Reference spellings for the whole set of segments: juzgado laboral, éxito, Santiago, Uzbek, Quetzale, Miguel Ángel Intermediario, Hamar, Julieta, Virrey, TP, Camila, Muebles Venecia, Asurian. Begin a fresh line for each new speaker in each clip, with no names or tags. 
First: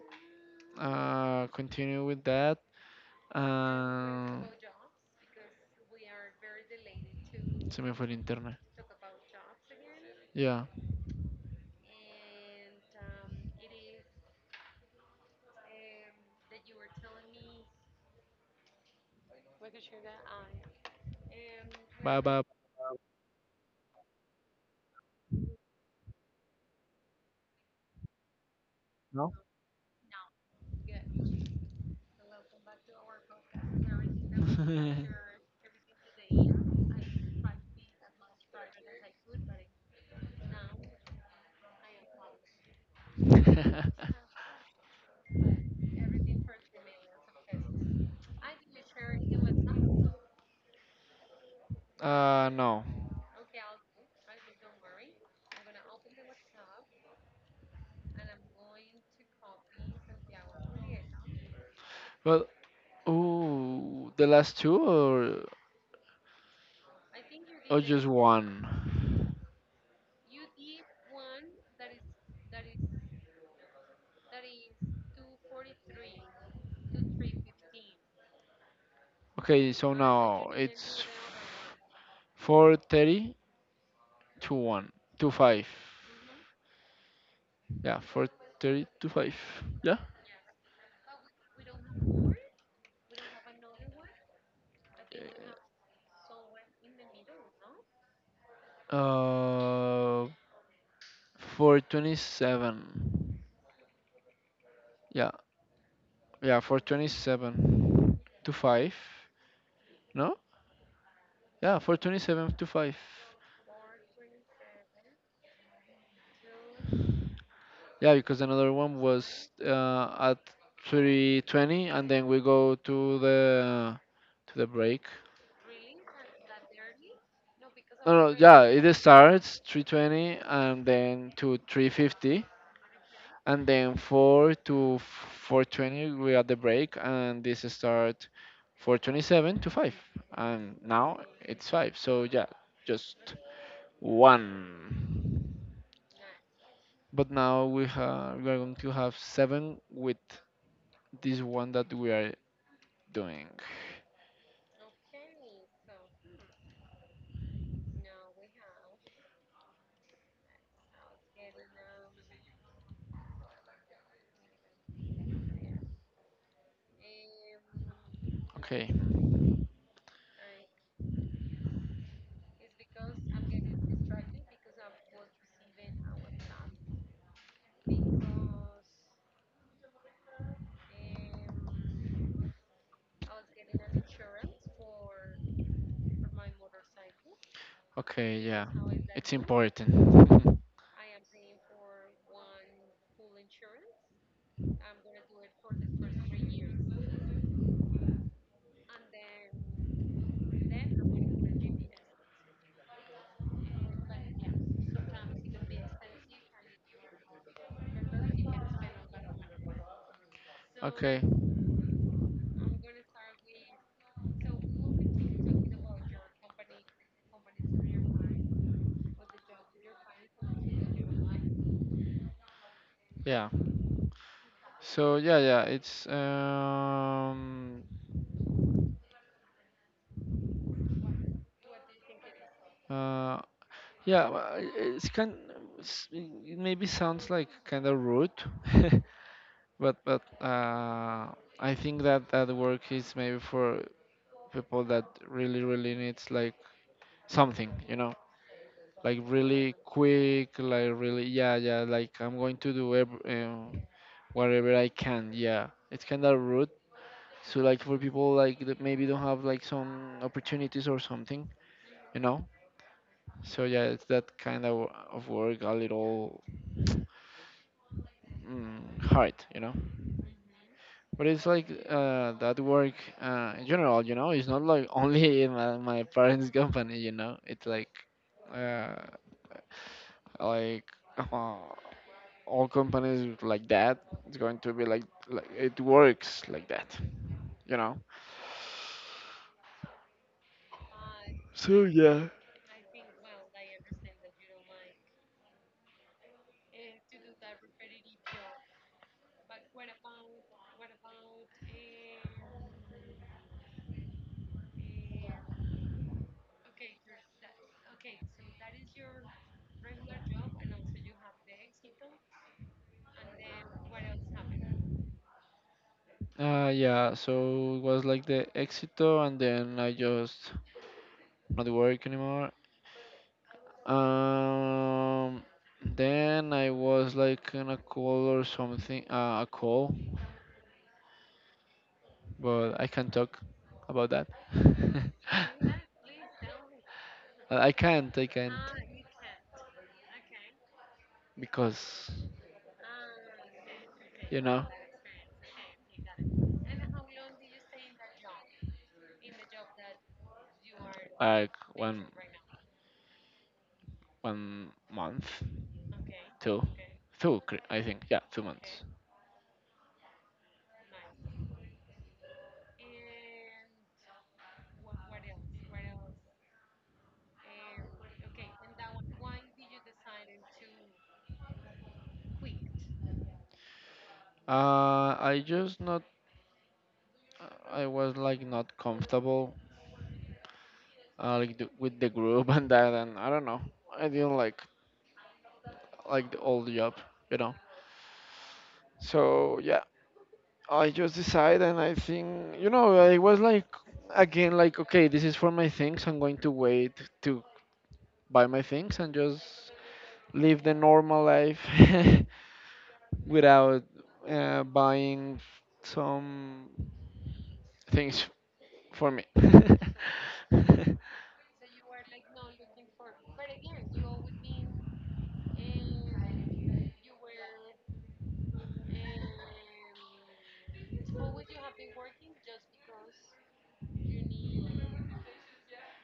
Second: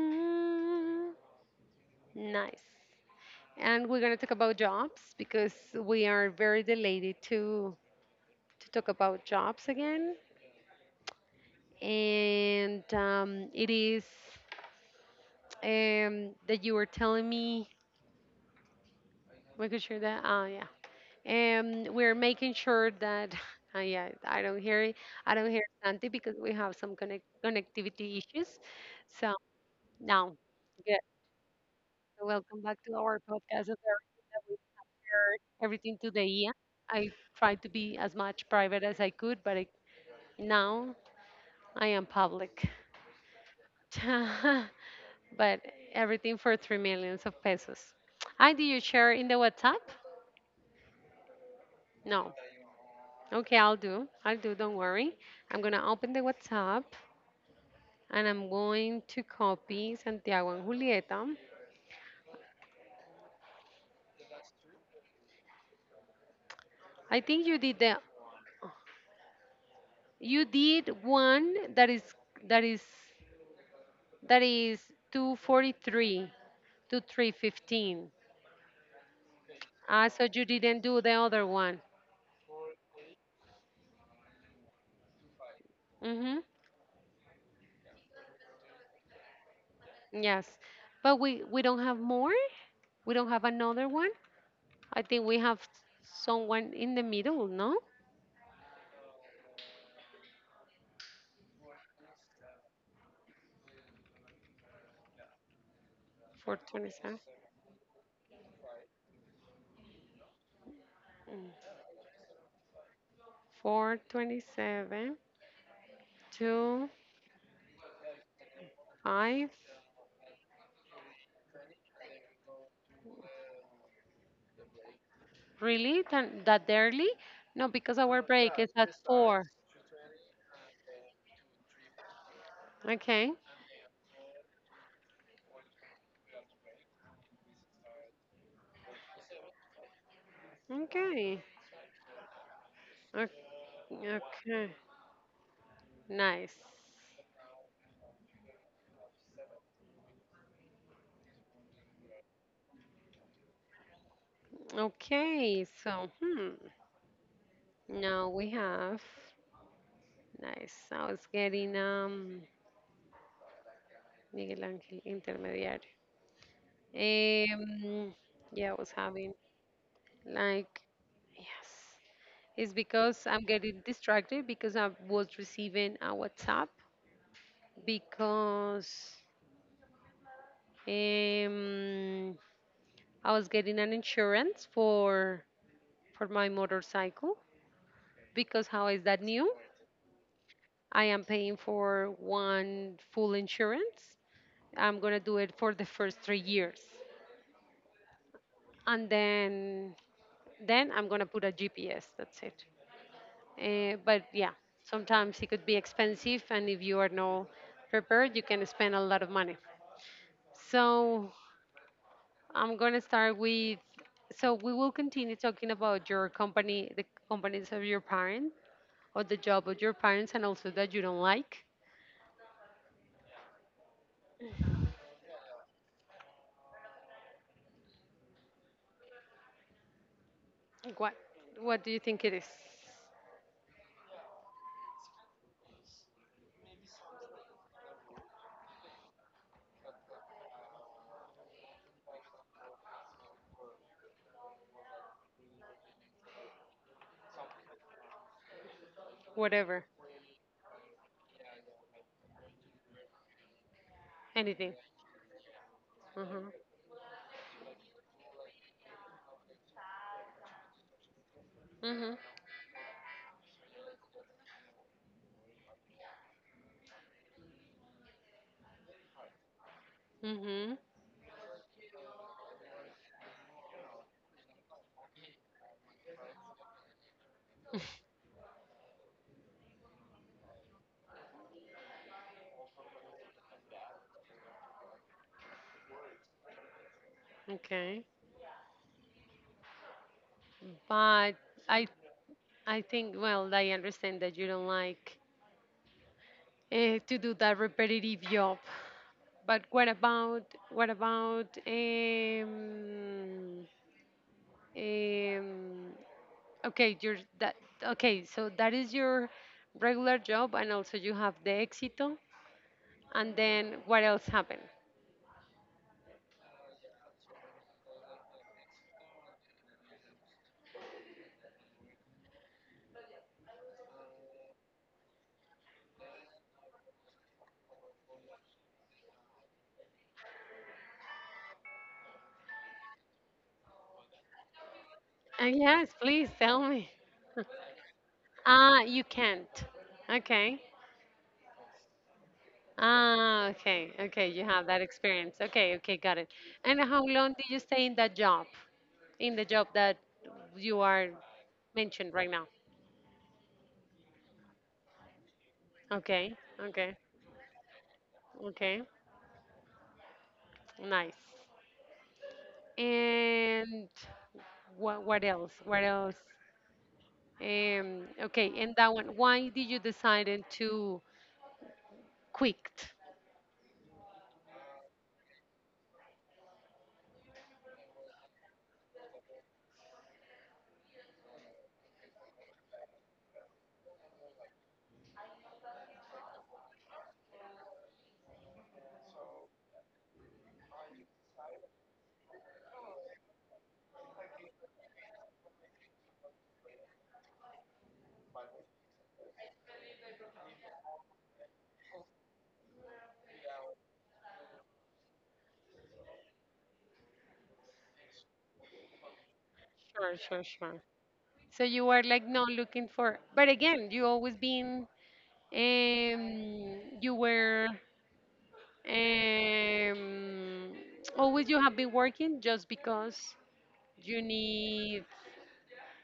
Mm,
continue with that.
nice. And we're going to talk
Uh,
about jobs because we are very delighted to
se me fue el internet.
to talk about jobs again.
Yeah.
And it is that you were telling me, making sure that, yeah. We're
Bye bye.
making sure that, yeah, I don't hear it. I don't hear Santi because we have some connectivity issues.
No.
So now, good. So, welcome back to our podcast. As I heard everything today, yeah. I tried to be as much private as I could, but now I am public. But everything for 3 millions of pesos. I did you share in the WhatsApp? No.
No.
Okay, I'll do. I'll do. Don't worry. I'm gonna open the WhatsApp and I'm going to copy Santiago and Julieta.
Well, ooh, the last two or
I think you did
or
the
just one?
you did one that is that is 243 to 315.
Okay, so
Ah, so you
now
didn't do
it's
the other one.
4:30 to one to five.
Mm-hmm.
Yeah, for 30 to 5. Yeah.
Yes. But we don't have more? We don't have another one? I think we have someone in the middle, no?
Uh, for 27. Yeah, yeah, for
427.
27 to 5. No? Yeah, for 27 to 5.
427 to
Yeah, because another one was
5.
at 3:20 and then we go to the break.
Really? That early? No, because
No,
our
no,
break
yeah,
is
it
at 4.
starts 3:20 and then to 3:50
Okay.
and then 4 to 420 we had the break and this start 427 to 5 and now
Okay.
it's 5, so yeah,
Okay.
just
Okay.
one.
Nice.
But now we have we are going to have seven with this one that we are doing.
Okay. So, hmm. Now we have. Nice. I was getting Miguel Ángel Intermediario. Um, yeah, I was
Okay.
having, like, yes. It's because I'm getting distracted because I was receiving a WhatsApp because um I was getting an insurance for my motorcycle
Okay, yeah,
because how is that
it's
new?
important.
I am paying for one full insurance. I'm gonna do it for the first 3 years and then I'm gonna put a GPS. That's it. But yeah, sometimes it could be expensive, and if you are not prepared, you can spend a lot of money.
Okay,
So I'm gonna start with. So we will continue talking about your company, the companies of your parents, or the job of your parents, and also that you don't like.
yeah, so yeah, it's
What What do you think it is?
uh yeah, well, it's kind. it maybe sounds like kind of rude, but I think that that work is maybe for people that really needs, like, something, you know, like really
Whatever,
quick, like really yeah, like I'm going to do
anything.
whatever I can. Yeah, it's kind of
Mhm.
rude. So, like, for people like that maybe don't have like some opportunities or something,
Mhm.
you know. So yeah, it's that kind of work, a little hard, you know.
Mhm.
But it's like that work in general, you know. It's not like only in my parents' company, you know. It's like uh, like uh, all companies like that. It's going to be like it works like that, you know.
Okay. But
So
I
yeah.
I think, well, I understand that you don't like to do that repetitive job. But what about um, okay, your that okay, so that is your regular job and also you have the éxito and then what else happened?
Yeah. So it was like the Exito, and then I just not work anymore. Um, then I was like in a call or something, a call, but I can't talk about that.
Yes, please tell me.
I can't,
Ah, you can't. Okay.
because,
Ah, okay. Okay,
you
you have
know,
that experience. Okay, okay, got it. And how long did you stay in that job? In the job that you are
like one
mentioned right now.
one month,
Okay,
two,
okay,
I think, yeah, two
okay,
months.
nice. And what else? What else? Okay, and that one. Why did you decide to quit?
I just not, I was like not comfortable, like with the group, and that, and I don't know, I didn't like all the old job, you know. So yeah, I just decided, and I think, you know, I was like, again, like, okay, this is for my things. I'm going to wait to buy my things and just live the normal life without buying some things for me.
Sure, sure, sure. So you were like not looking for, but again, you always been. You were. Um, Always you have been working just because you need.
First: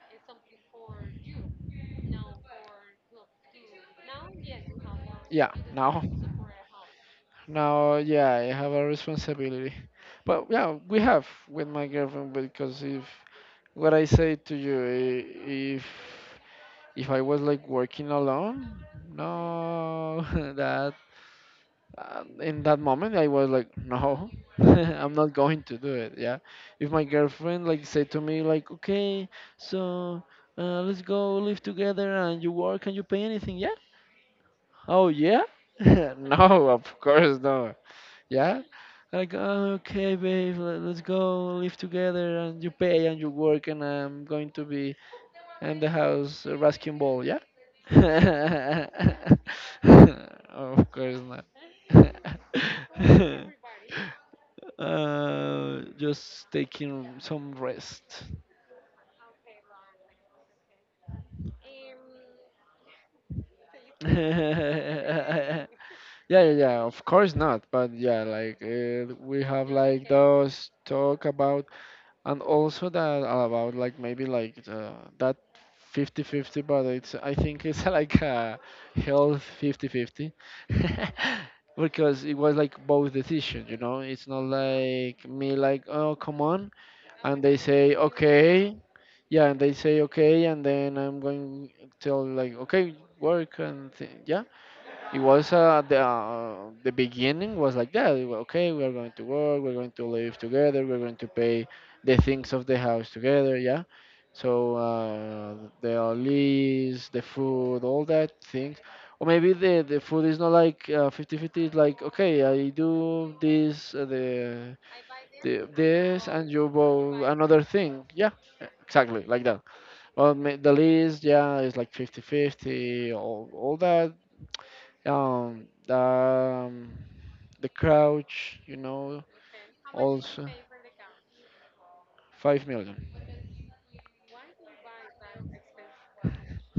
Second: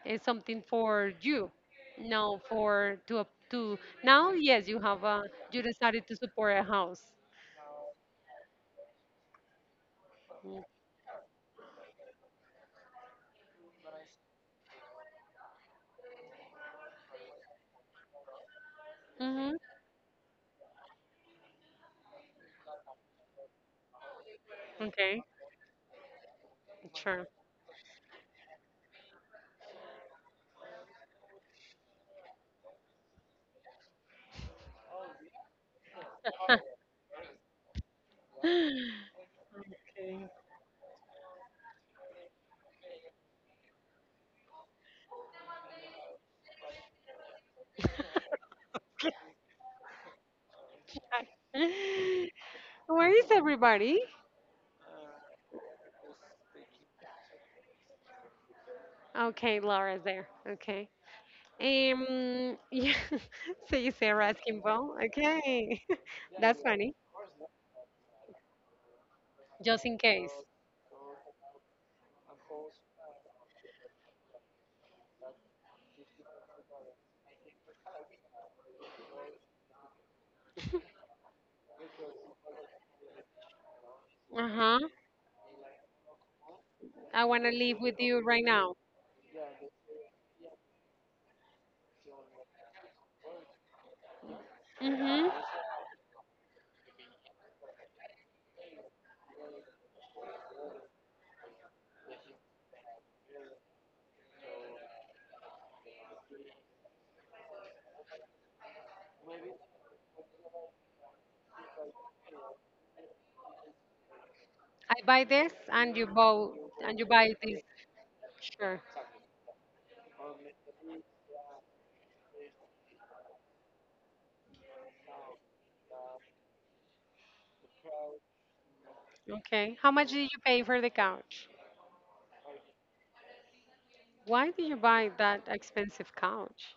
It's something for you. No, for to now, yes, you have a
Yeah,
you
now.
decided to support a house.
Now, yeah, I have a responsibility. But yeah, we have with my girlfriend because if what I say to you, if I was like working alone,
Mm-hmm.
no, that in that moment I was like, no, I'm
Okay,
not going to do it. Yeah, if my
sure.
girlfriend like said to me like, okay, so let's go live together and you work and you pay anything, yeah? Oh yeah?
Okay.
No, of course no. Yeah. Like, oh, okay, babe, let's go live together and you pay and you work and I'm going to be in the house rasking ball, yeah? Of course not.
Hi. Where is everybody?
Just taking some rest.
Okay, Laura's there. Okay. Yeah. So you say asking ball.
yeah,
Okay.
yeah,
That's
yeah,
funny.
of course not. But yeah, like we have
Just in
like
case.
those talk about, and also that about like maybe like the, that fifty-fifty, but it's I think it's like a health fifty-fifty, because it was like both decisions, you know. It's not
Uh huh.
like me like, oh, come on,
I
and
wanna
they
live
say
with you right now.
okay. Yeah, and they say okay, and then I'm going to tell like, okay, yeah, it
Mm-hmm.
was the beginning was like that. Okay, we are going to work. We're going to live together. We're going to pay the things of the house together. Yeah. So the lease, the food, all that things, or maybe the food is not like 50 fifty. It's like, okay, I do this,
I buy this
the
and you
this,
buy.
and you
And you buy
buy
this.
another thing. Yeah,
Sure.
exactly like that. Well, the lease, yeah, is like fifty fifty. All that um, um, the crouch, you know,
Okay. How much did you
also
pay for the couch?
5 million.
Why did you buy that expensive couch?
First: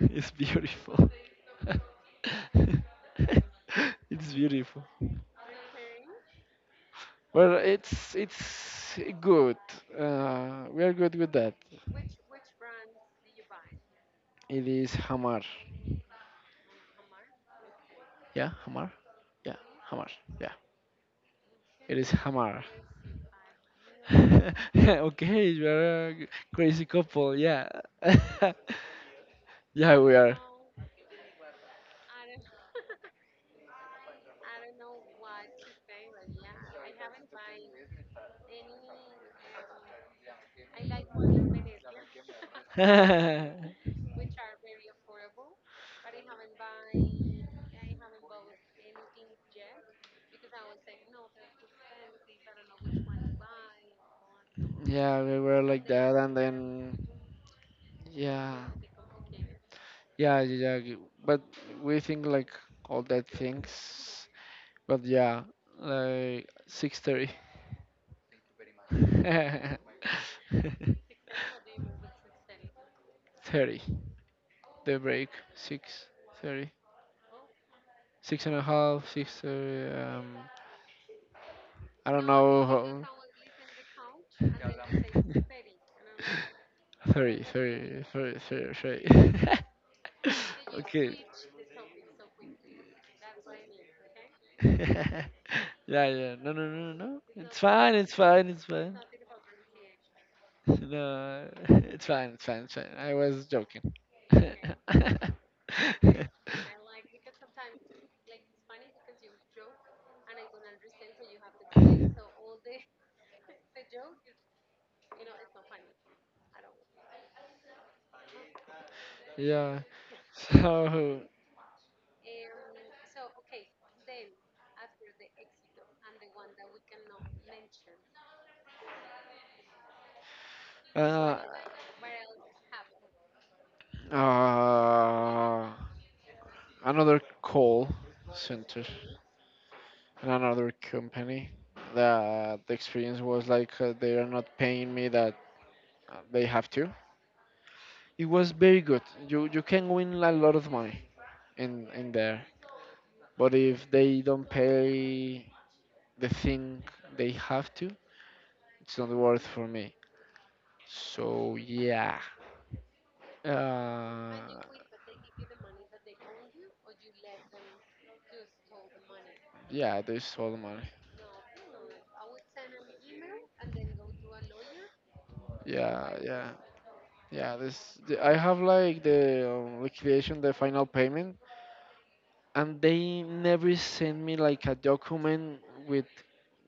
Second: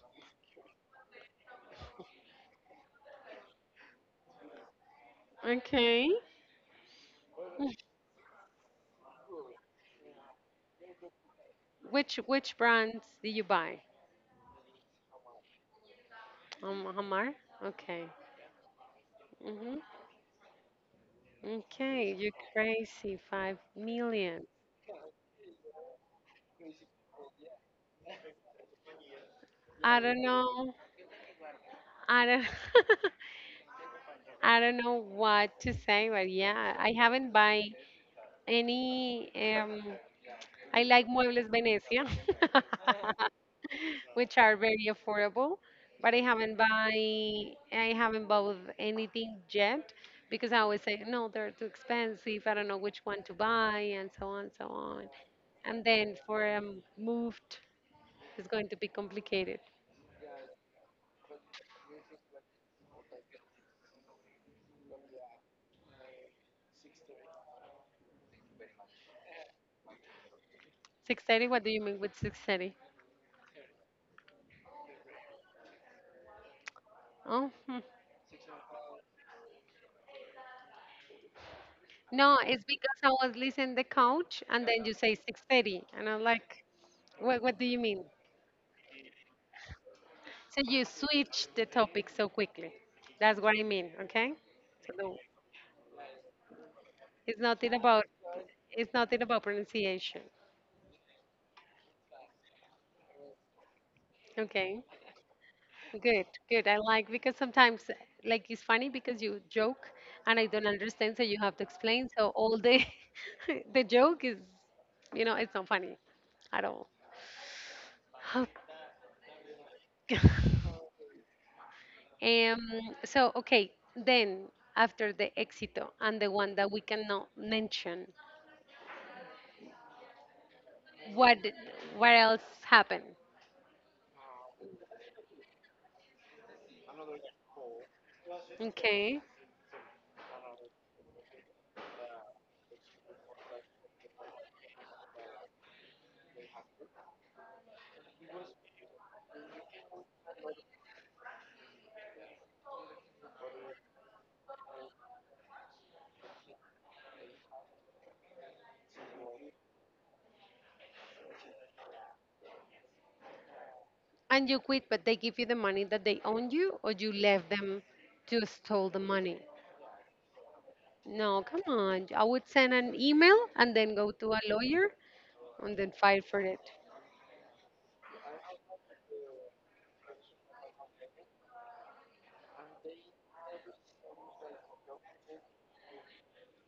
It's beautiful. It's beautiful.
Okay.
Well, it's good. We are good with that.
Which brands did you buy?
It is Hamar.
Hamar? Okay.
Yeah, Hamar. Yeah,
Hmm.
Hamar. Yeah, it is
Okay, you
Hamar.
crazy. 5 million.
Okay, you are a crazy couple. Yeah, yeah,
I
we
don't
are.
know. I don't I don't know what to say, but yeah, I haven't buy any I like Muebles Venecia. Which are very affordable. But I haven't bought anything yet because I always say no, they're too expensive. I don't know which one to buy, and so on, so on.
Yeah, we were
And
like that,
then
and
for a
then
moved, it's
yeah,
going to be complicated.
yeah. But we think like all that things. But yeah, like 6:30.
6:30. What do you mean with 6:30?
30, the break, 6 30.
Oh, hmm.
Six and a half, 6:30, um, I don't
No,
know
it's
how.
because I was listening the couch, and then you say six
30,
thirty, and I'm like,
thirty,
what do you mean?
thirty, 30.
So you
Okay.
switch the topic so quickly. That's what I mean, okay? So the,
yeah, yeah. No, no, no, no. no.
it's
It's
nothing
fine.
about pronunciation.
No, it's fine. I was joking.
Okay, good, good. I like because sometimes like it's funny because you joke and I don't understand, so you have to explain. So all the the joke is, it's not funny at all.
Yeah. So,
Um, so okay, then after the éxito and the one that we cannot mention,
uh,
what what else happened?
uh, another call center
Okay.
and another company. The experience was like they are not paying me that they have to. It was very good. You can win a lot of money in there. But if they don't pay the thing they have to, it's not worth for me. So yeah, uh,
And you quit, but they give you the money that they own you, or you left them to stole the money.
yeah, they stole money.
No, come on. I would send an email and then go to a lawyer and then
Yeah,
fight for
yeah,
it.
yeah. This the, I have like the liquidation, the final payment, and they never send me like a document with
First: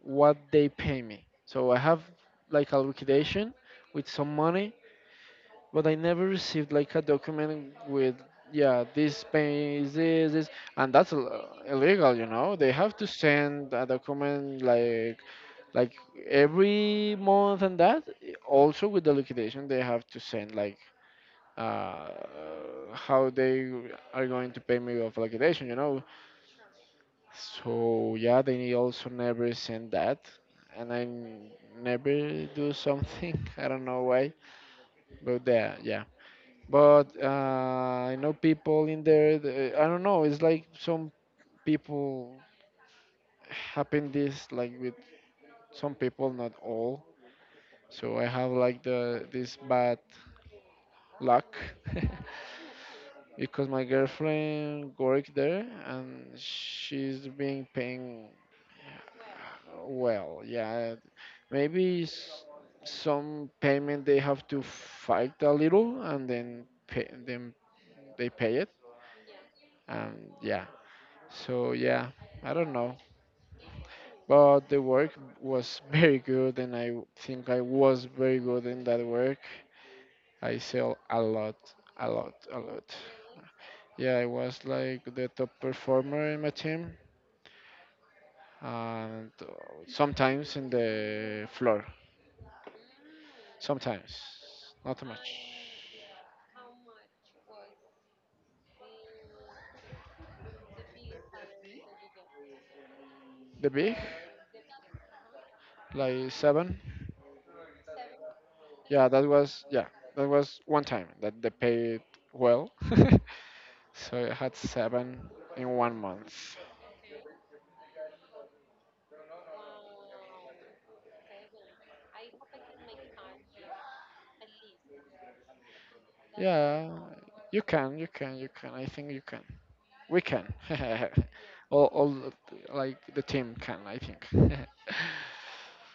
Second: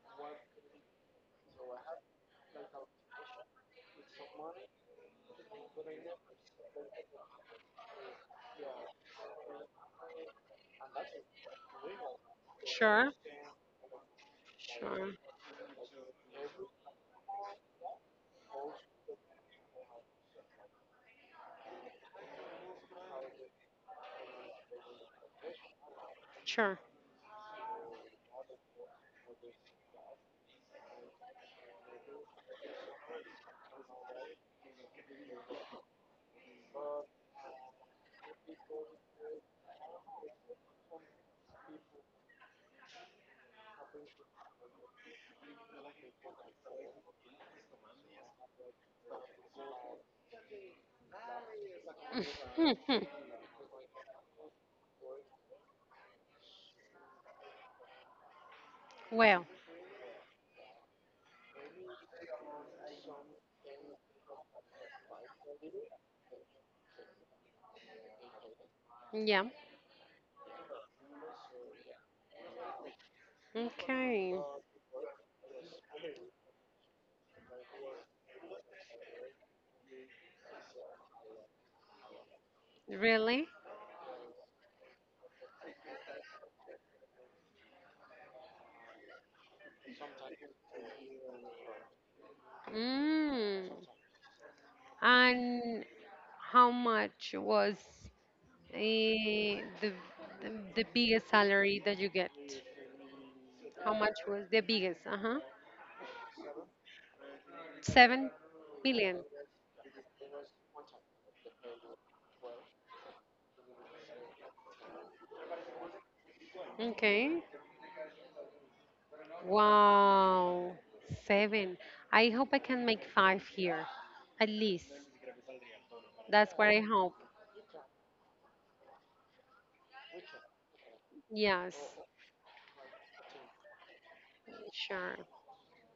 what they pay me. So I have like a liquidation with some money, but I never received like a document with, yeah, this pays this, and that's illegal, you know. They have to
Sure,
send a document,
sure,
like every month, and that also with the liquidation, they have to send like uh how they are going to pay me of liquidation, you know.
sure.
So yeah, they also never send that, and never do something. I don't know why, but there, yeah, but I know people in there. I don't know. It's like some people happen this like with some people, not all. So I have like the this bad luck. Because my girlfriend worked there and she's been paying
Well,
well. Yeah, maybe some payment they have to fight a little and then pay, then they pay it.
yeah.
And yeah. So yeah, I don't know.
Okay.
But the work was very good, and I think I was very good in that work. I sell a lot, a lot.
Really?
Yeah, I was like the top performer in my team, and sometimes in the floor,
Mm.
sometimes not too much.
And how much was eh, the, the biggest salary that you get?
The
How
big,
much was the biggest? Uh huh.
like, seven.
Seven
Yeah,
million.
that was, yeah, that was one time that they paid well. So I had seven in 1 month.
Okay. Wow. Seven. I hope I can make five here. At least. That's what I
Yeah,
hope.
you can, you can. I think you can. We can.
Yes,
All, like, the team can. I think. Yeah,
sure.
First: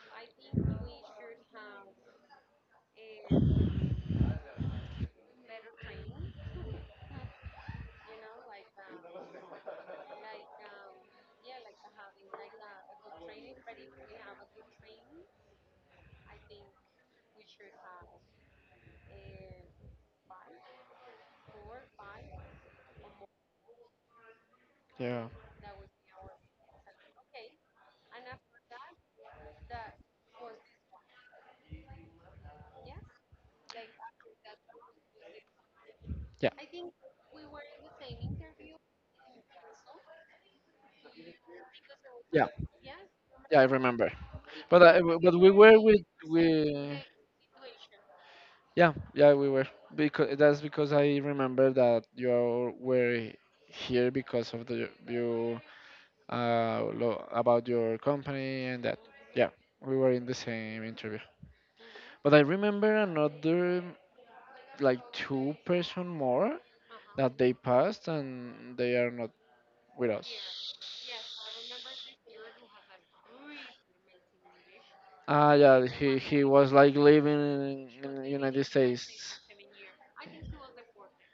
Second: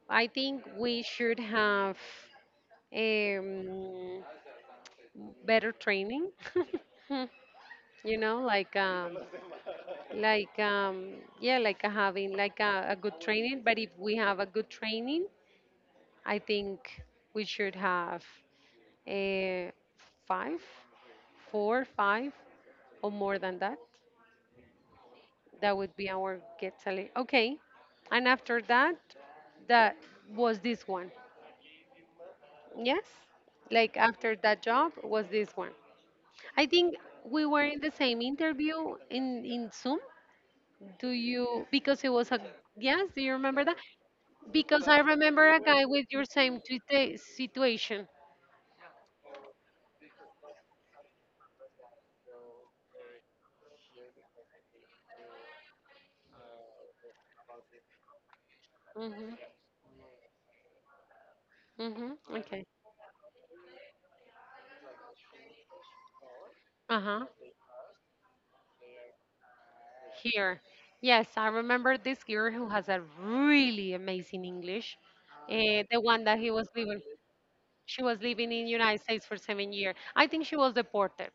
I think we should have um, better training. Like like yeah, like having like a good training. But if we have a good training, I think we should have a five, four, five, or more than that. That would be our Quetzale. Okay. And after that, that was this one. Yes? Like after that job was this one.
yeah,
I think we were in the same interview in Zoom. Do you, because it was a,
yeah,
yes, do you
yeah.
remember
I
that?
remember. But
Because I
but
remember
we
a
were
guy
with
with your same
we.
situation.
Yeah, we were, because that's because I remember that you were here because of about your company and that.
Mm-hmm.
Yeah, we were in the same interview.
Mm-hmm.
But I
Okay.
remember another, like, two-person more
Uh-huh.
that they passed and they are not with us.
Here. Yes, I remember this girl who has a really amazing English.
Ah, yeah,
The
he
one that he was
was like
living.
living
She
in
was
the
living in
United
United States for
States.
7 years. I think she was deported.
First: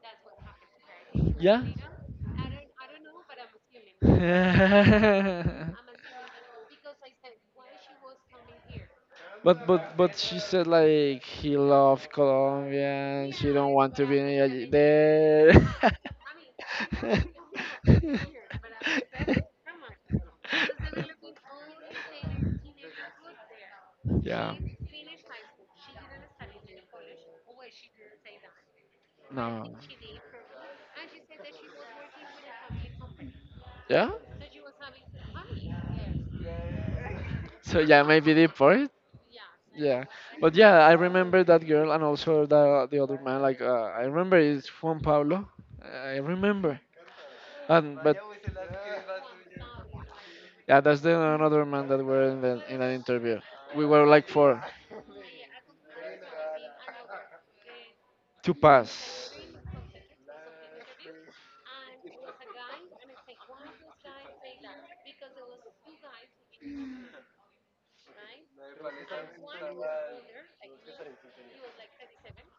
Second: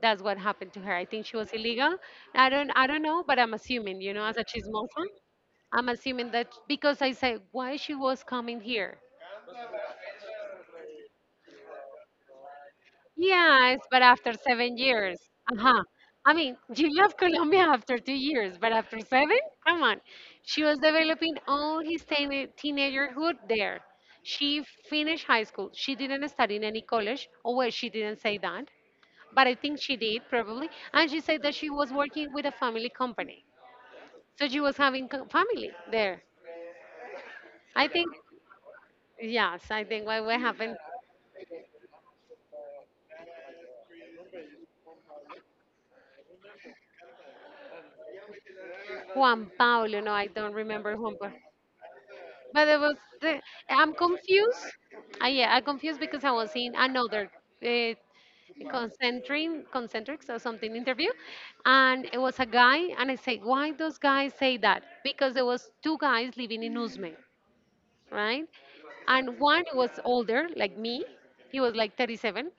That's what happened to her. I think she was
Yeah.
illegal. I don't know, but I'm assuming, as a chismosa, I'm assuming that because I said why she was coming here.
But but she said like he loved Colombia and she don't
Yes,
want
but
to be
after 7 years.
there.
Uh-huh. I mean, you left Colombia after
Yeah.
2 years, but after seven? Come on. She was developing all his teenagerhood there. She finished high school. She didn't study in any college. Oh, well, she didn't say that, but I
No.
think she did probably. And she said that she was working with a family company,
Yeah.
so she was having family there.
So
I
yeah,
think,
maybe deport.
yes, I
Yeah,
think what
but
happened.
yeah, I remember that girl and also the other man. Like, I remember it's Juan Pablo. I remember. And but,
Juan Paulo. No, I don't
yeah,
remember
that's
Juan
the
Paulo.
another man that were in the
But it
in an
was
interview.
the,
We
I'm
were like for
confused. Yeah, I'm confused because I was in another uh,
two pass.
concentric concentrics or something interview and it was a guy and I say why those guys say that because there was two guys living in Uzme, right? And one was older, like me. He was like 37,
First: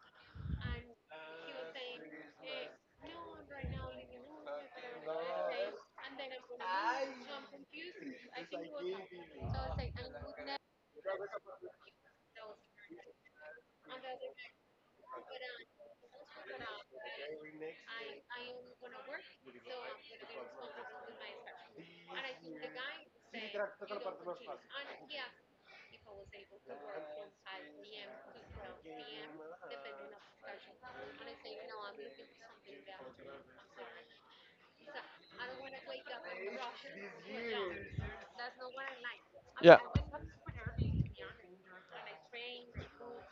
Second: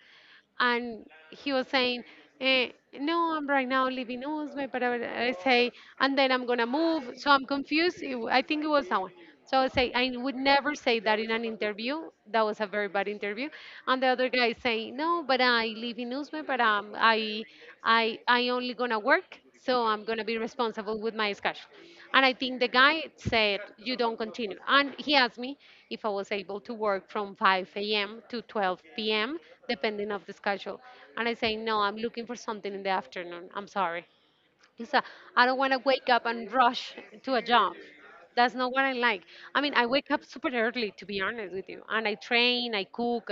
and he was saying, eh, "No, I'm right now living in Uzbek, but I say, and then I'm gonna move." So I'm confused. I think it was someone. So I say I would never say that in an interview. That was a very bad interview. And the other guy is saying, "No, but I live in Uzbek, but I only gonna work, so I'm gonna be responsible with my schedule." And I think the guy said, you don't continue. And he asked me if I was able to work from 5 a.m. to 12 p.m., depending of the schedule. And I say, no, I'm looking for something in the afternoon. I'm sorry. Because I don't want to wake up and rush to a job. That's not what I like. I mean,
Yeah.
I wake up super early, to be honest with you. And I train, I cook,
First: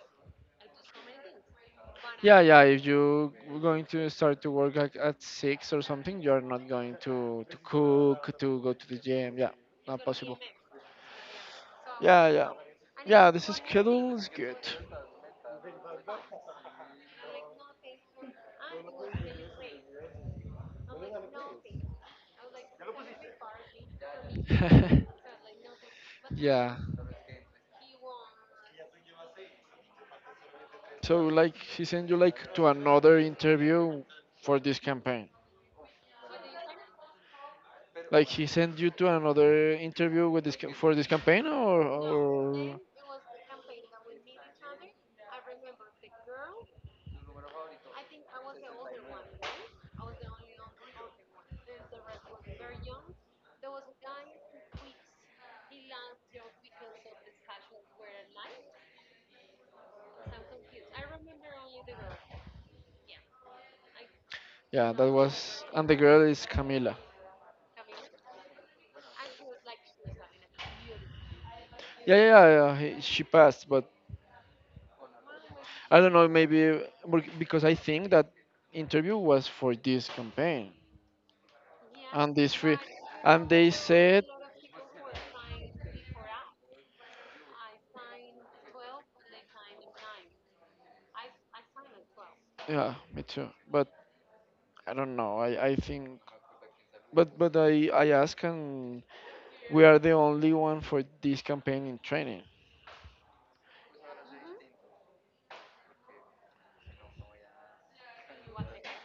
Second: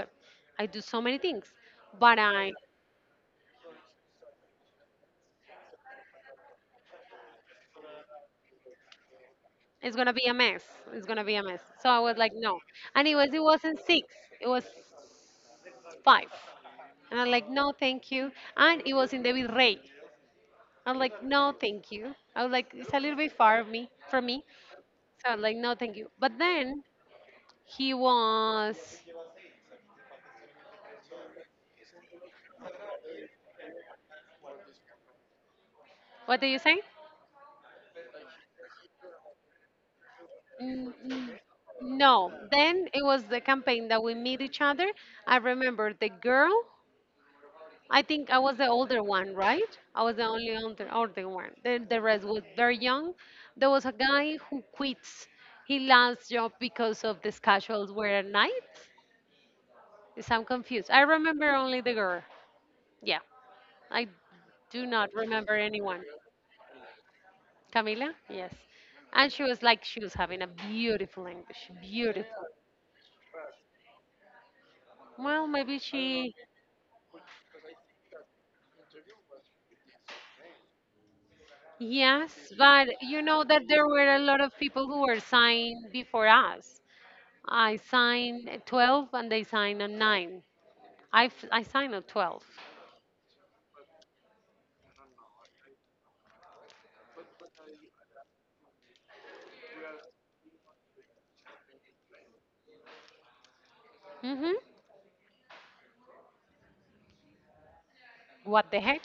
I do so many things. But
Yeah,
I,
yeah. If you going to start to work at six or something, you're not going to cook, to go to the gym. Yeah,
it's
not
gonna be a
possible.
mess. It's gonna be a mess. So I was
Yeah,
like,
yeah,
no. And it
yeah.
was, it
This
wasn't six.
schedule is
It
good.
was five. And I'm like, no, thank you. And it was in the Virrey. I'm like, no, thank you. I was like, it's a little bit far of me from me. So I'm like, no, thank you. But
Yeah.
then he was,
So like he sent you like to another interview for this campaign.
what do you say?
Like he sent you to another interview with
N-
for this campaign,
No.
or,
Then it was the campaign that we meet each other. I remember the girl. I think I was the older one, right? I was the only older, older one. The rest was very young. There was a guy who quits his last job because of the schedules were at night. Yes, I'm confused. I remember only the girl. Yeah, I do
yeah,
not
that
remember
was. And the
anyone.
girl is Camila.
Camila? Yes. And she was like, she was having a beautiful English.
Yeah yeah
Beautiful.
yeah yeah, she passed, but
Well, maybe
I don't know,
she,
maybe, because I think that interview was for this campaign, and
yes,
this free,
but you know
and
that
they
there were a
said,
lot of people who were signed before us. I signed at 12 and they signed at 9. I signed at 12.
yeah, me too, but I don't know. I think, but I ask, and we are the only one for this campaign in training.
Hmm. What the heck?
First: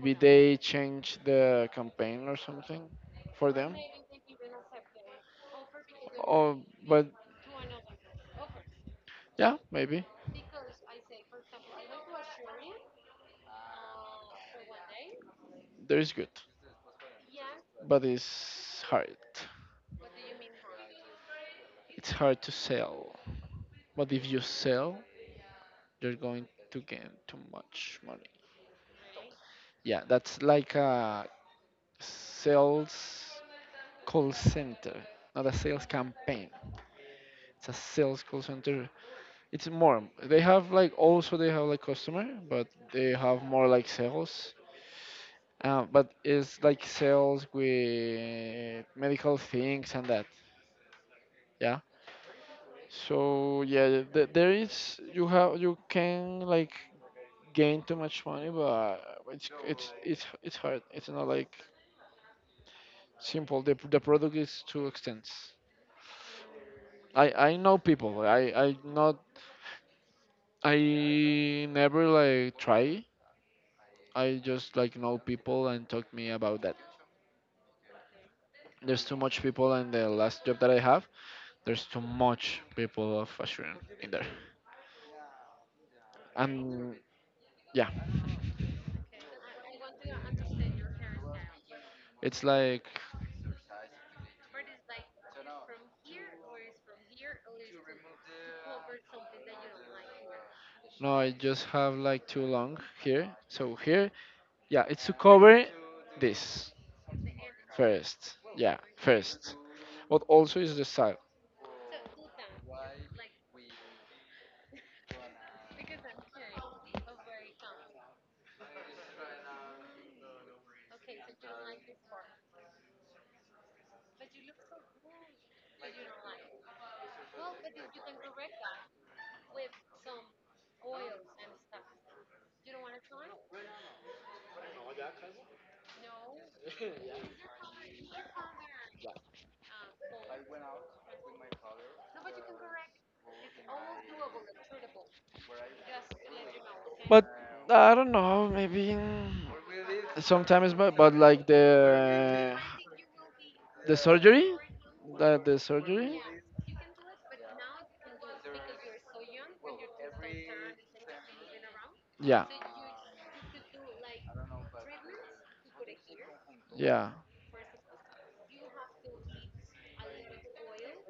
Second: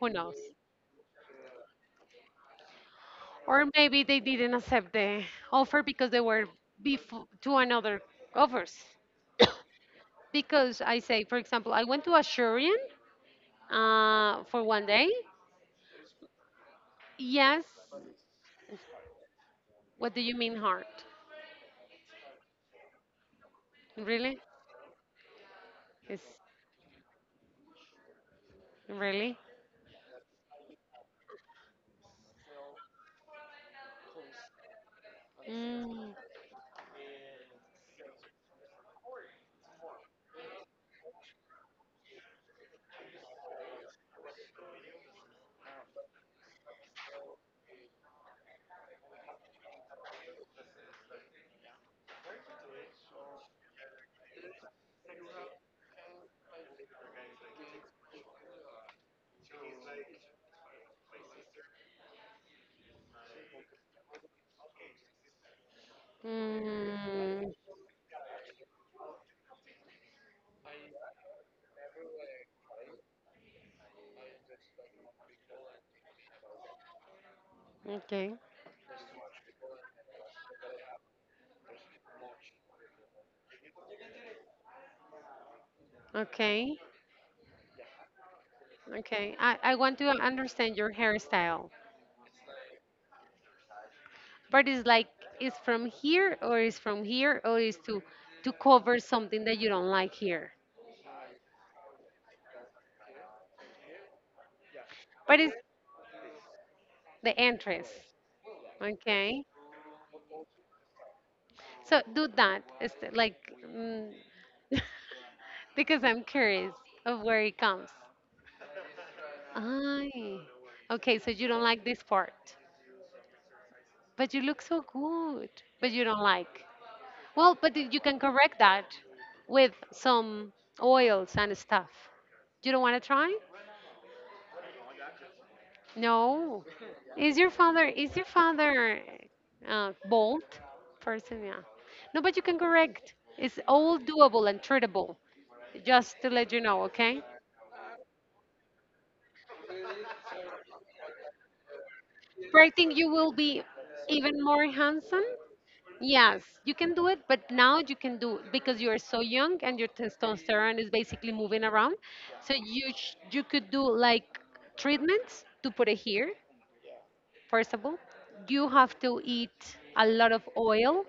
Who knows?
they change the campaign or something for
Or
them.
maybe they didn't accept the offer because they were
Oh, but
before to another offers.
yeah, maybe
Because I say, for example, I went to Asurian for one day.
there is good,
Yes.
but it's hard.
What do you mean hard?
It's hard to sell. But if
Really?
you sell, you're
Is
going to gain too much money.
really?
Yeah, that's like a sales call center, not a sales
Mm,
campaign. It's a sales call center. It's more, they have like also they have like customer, but they have more like sales, but it's like sales with medical things and that. Yeah, so yeah, there is, you have, you can like gain too much money, but it's hard. It's not like simple. The the product is too extensive. i
mm,
i know people. I not, I never like try. I just like know people and talk me about that.
okay.
There's too much people, and the last job that I have, there's too much people of Assyrian in there.
Okay.
And yeah,
Okay. I want to understand your hairstyle.
it's like
But it's like it's from here or it's from here or it's to cover something that you don't like here.
no, I just have like too long here. So here, yeah, it's to
What is
cover this
the entrance?
first. Yeah,
Okay.
first. But also is the style.
So do that. It's like mm, because I'm curious of where it comes. Ay. Okay, so you don't like this part, but you look so good, but you don't like. Well, but you can correct that with some oils and stuff. You don't want to try? No. Is your father bald person? Yeah. No, but you can correct. It's all doable and treatable. Just to let you know, okay?
But I don't know, maybe sometimes, but like the
But I think you will be
The
even
surgery?
more handsome.
The surgery?
Yes, you can do it, but now you can do because you are so young and your testosterone is basically moving around.
Yeah.
So you could do like treatments to put it here.
Yeah.
First of all, you have to eat a lot of oil,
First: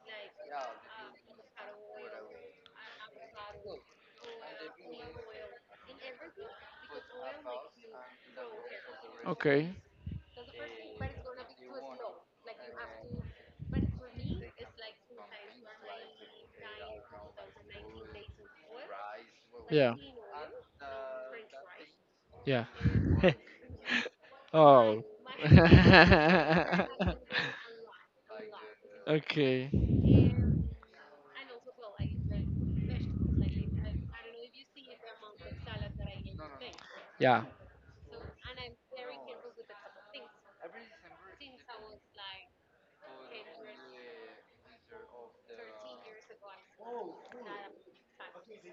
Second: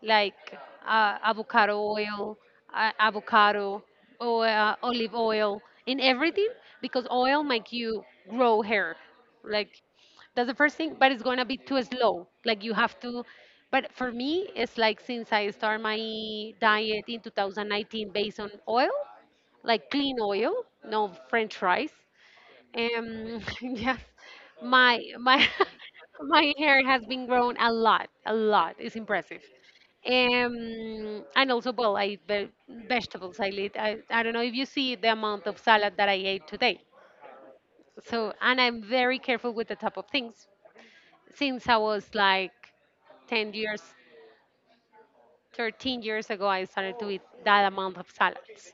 like avocado oil, avocado, or olive oil, in everything, because oil make you grow hair.
Okay.
Like that's the first thing, but it's gonna be too slow. Like you have to. But for me, it's like since I start my diet in 2019 based on oil, like
Yeah.
clean oil, no French fries.
Yeah.
Yes, my
Oh.
my my hair has been grown a lot, a lot. It's impressive.
Okay.
And also, well, vegetables. I, eat, I don't know if you see the amount of salad that I ate today.
Yeah.
So, and I'm very careful with the type of things. Since I was like 10 years, 13 years ago, I started to eat that amount of salads.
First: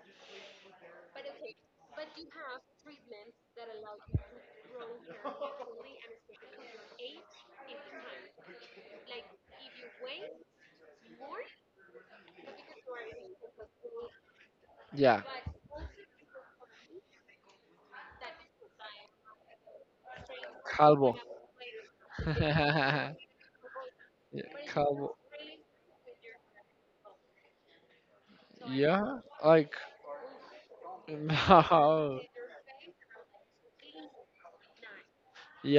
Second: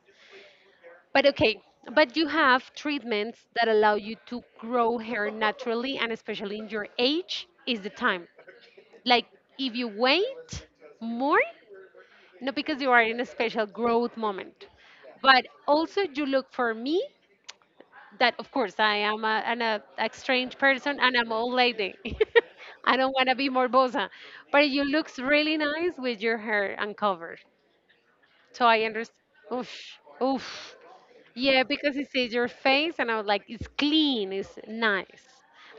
But okay, but you have treatments that allow you to grow hair naturally, and especially in your age, is the time. Like if you wait more, not because you are in a special growth moment,
Yeah.
but also you look for me. That of course I am a strange person
Calvo.
and I'm old lady. I
Yeah,
don't want to be morbosa, but you
calvo.
looks really nice with your hair uncovered. So I understand.
Yeah. Like
Oof, oof. Yeah, because it
no.
says your face, and I was like, it's clean, it's nice,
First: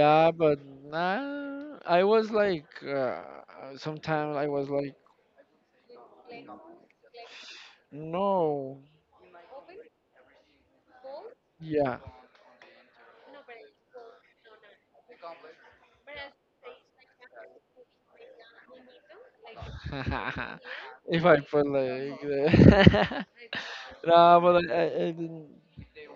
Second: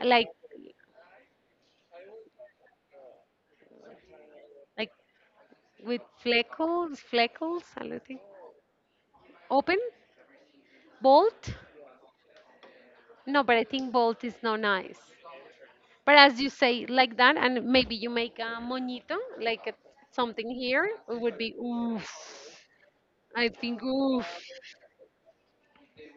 like
but nah, I was like, sometimes I was
like
like,
with fleckles, fleckles, I don't think.
no,
Open, bolt.
yeah.
No, but I think bolt is not nice. But as you say like that, and maybe you make a moñito, like a, something here, it
If
would
I
be
put
oof.
like,
I think oof.
no, but I didn't,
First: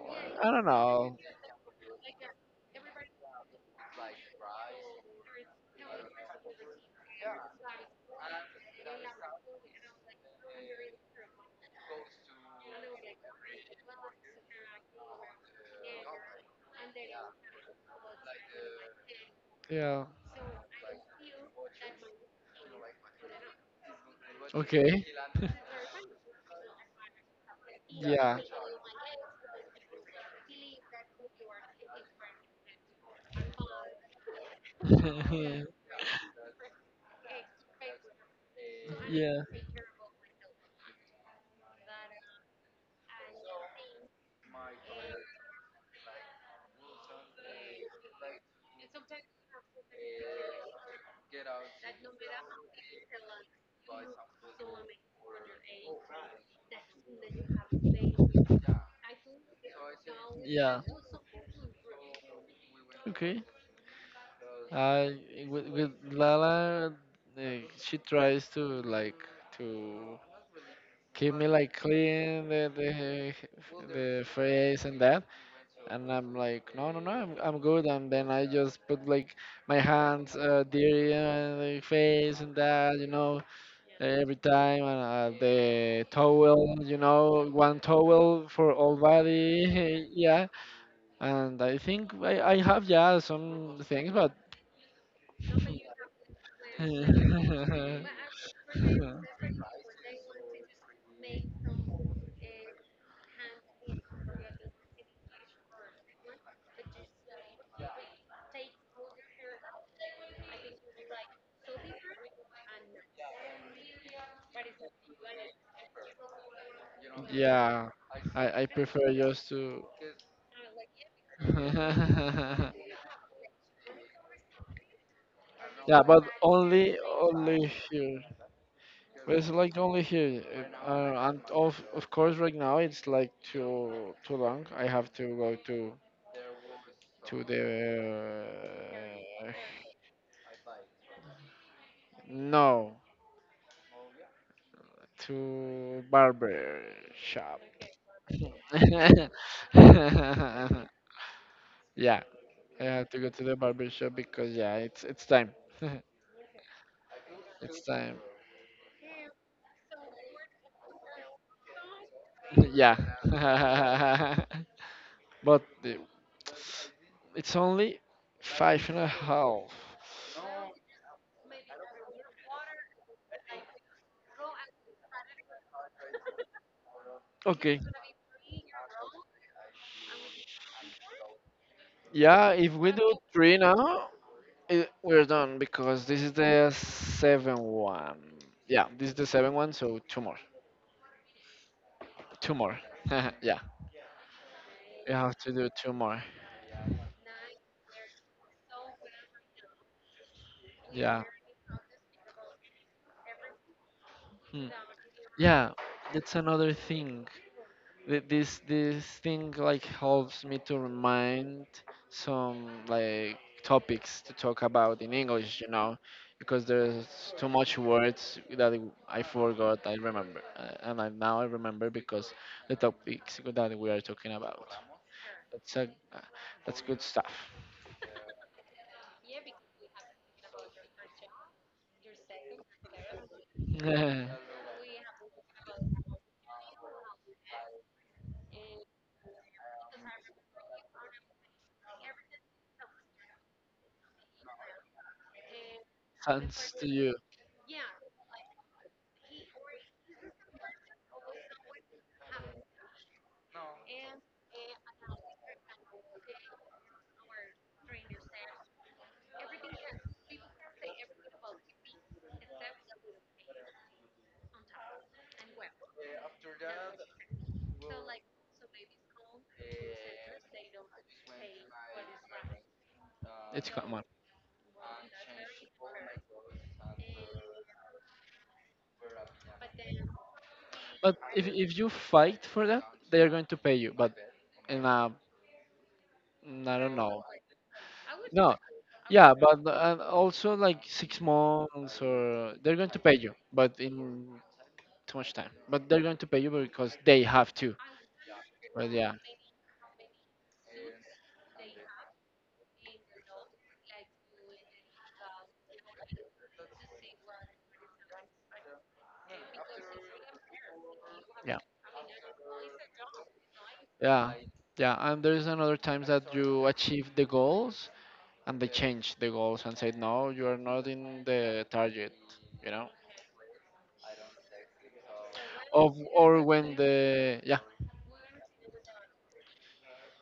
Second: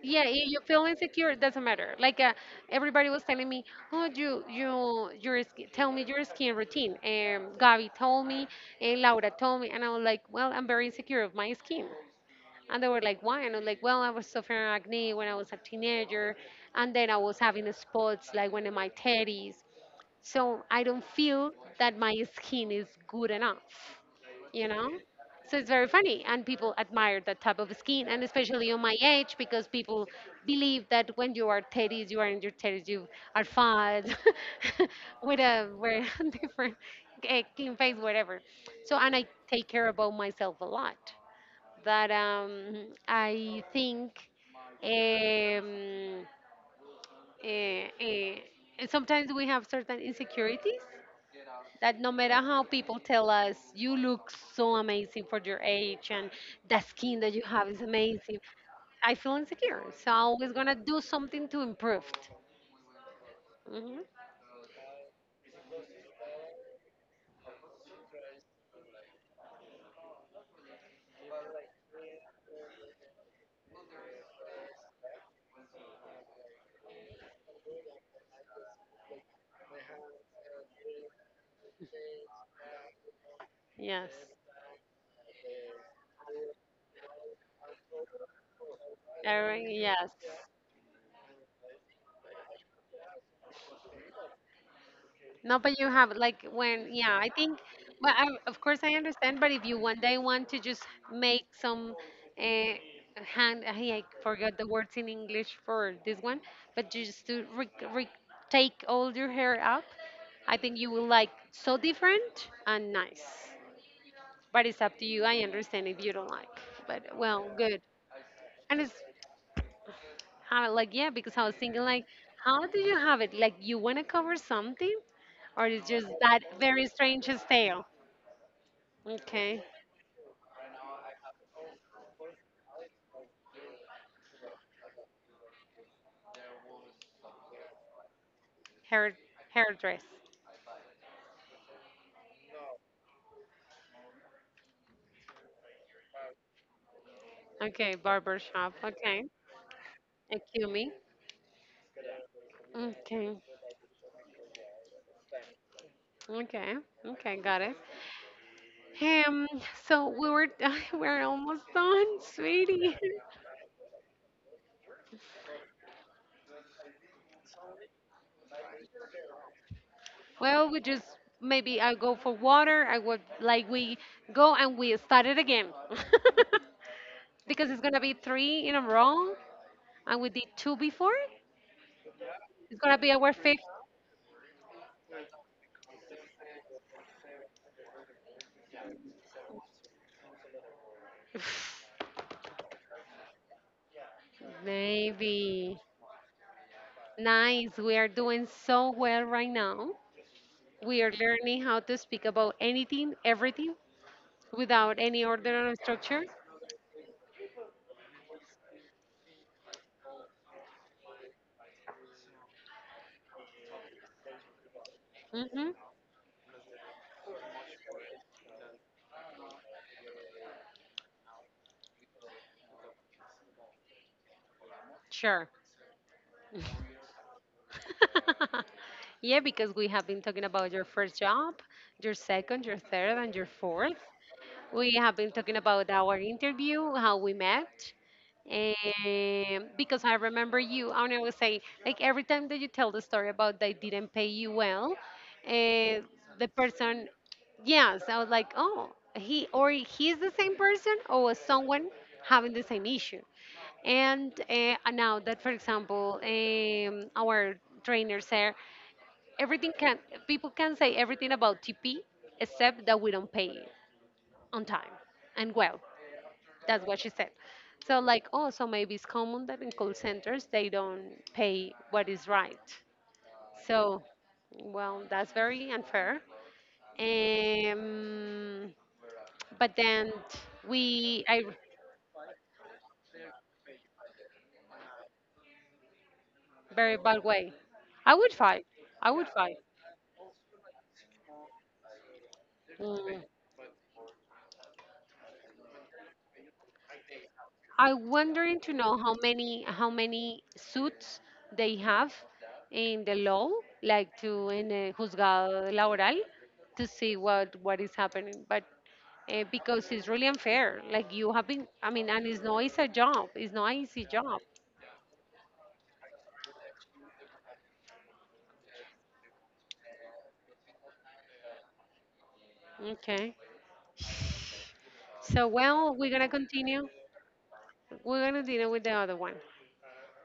Yeah, if
I
you
don't
feel
know.
insecure it doesn't matter, like everybody was telling me, oh, you your skin, tell me your skin routine, and Gabby told me, and Laura told me, and I was like, well, I'm very insecure of my skin, and they were like, why? And I was like, well, I was suffering acne when I was a teenager, and then I was having spots like when in my teddies,
Yeah.
so I don't feel that my skin is good enough, you
Okay.
know? So it's very funny, and people admire that type of skin, and
Yeah.
especially on my age, because people believe that when you are 30s, you are in your 30s, you are fat, with a with a different clean face, whatever. So, and I
Yeah.
take care about myself a lot. That I think um, eh, eh, sometimes we have certain insecurities that no matter how people tell us you look so amazing for your age and the skin that you have is amazing, I feel insecure, so I'm always gonna
Yeah.
do something to improve.
Okay.
Hmm.
Uh, with with Lala, uh, she tries to like to keep me like clean the face and that, and I'm like, no, I'm good. And then I just put like my hands dirty on the face and that, you know,
Yes.
every time, and the towel, you know, one towel for all
Eric,
body,
yes.
yeah. And I think I have, yeah, some things, but
No, but you have like when, yeah, I think, well, I, of course I understand, but if you one day want to just make some uh, hand, I forgot the words in English for this one, but just to take all your hair up, I think you will like so different and nice. But it's up to you. I understand if you don't like, but well, good.
yeah, I
And it's
prefer just to.
like, yeah, because I was thinking like, how
Yeah,
do you have it? Like, you want to cover something, or it's just
but
that very strange
only
style?
here. But it's
Okay.
like only here, and of course right now it's like too long. I have to go to the
Hair
uh,
hairdress.
no to barber shop.
Okay, barber shop. Okay. Acumi.
Yeah, I have to go
Okay.
to the barber shop because, yeah, it's time.
Okay. Okay, got it.
It's time.
Um so we were we're almost done, sweetie.
Yeah. But it's only five and a half.
Well, we just maybe I go for water. I would like we go and we start it again. Because
Okay.
it's gonna be three in a row and we did two before.
Yeah, if
It's
we
gonna be
do
our
three
fifth.
now, it, we're done because this is the seven one. Yeah, this is the seven one, so two more. Two more. Yeah, we have to do
Maybe.
two more.
Nice. We are doing so well right now. We are
Yeah.
learning how to speak about anything, everything,
Hmm.
without any order
Yeah,
or structure.
that's another thing. This thing like helps me to remind some like topics to talk about in English, you
Hmm.
know, because there's too much words that I forgot I remember, now I remember because the topics that we are talking about,
Sure.
that's a, that's good stuff.
Yeah, because we have been talking about your first job, your second, your third, and your fourth. We have been talking about our interview, how we met, and because I remember you, and I would say, like every time that you tell the story about they didn't pay you well, the
Thanks to
person,
you.
yes, I was like, oh, he's the same person or someone having the same issue. And now that, for example, our trainers there, everything can people can say everything about TP except that we don't pay on time and well. That's what she said. So like, oh, so maybe it's common that in call centers they don't pay what is right.
It's
So,
common,
well, that's very unfair. Um, but then
but
we, I
if you fight for that, they are going to pay you but in a, I don't
very
know.
bad way. I would
No,
fight. I would
yeah,
fight.
but also like 6 months or they're going to pay
Mm.
you, but in too much time. But they're going to pay you because they have to.
I wondering to
But
know how many suits they have in the law, like to in a juzgado laboral, to see what is happening. But because it's really unfair, like you have
yeah,
been, I mean, and it's no easy job. It's not easy
yeah,
job.
yeah. And there's another times that you achieve the goals and they change the goals and say no, you are not in the target, you know.
Okay. So well,
Of,
we're gonna
or when
continue.
the, yeah.
We're gonna deal with the other one.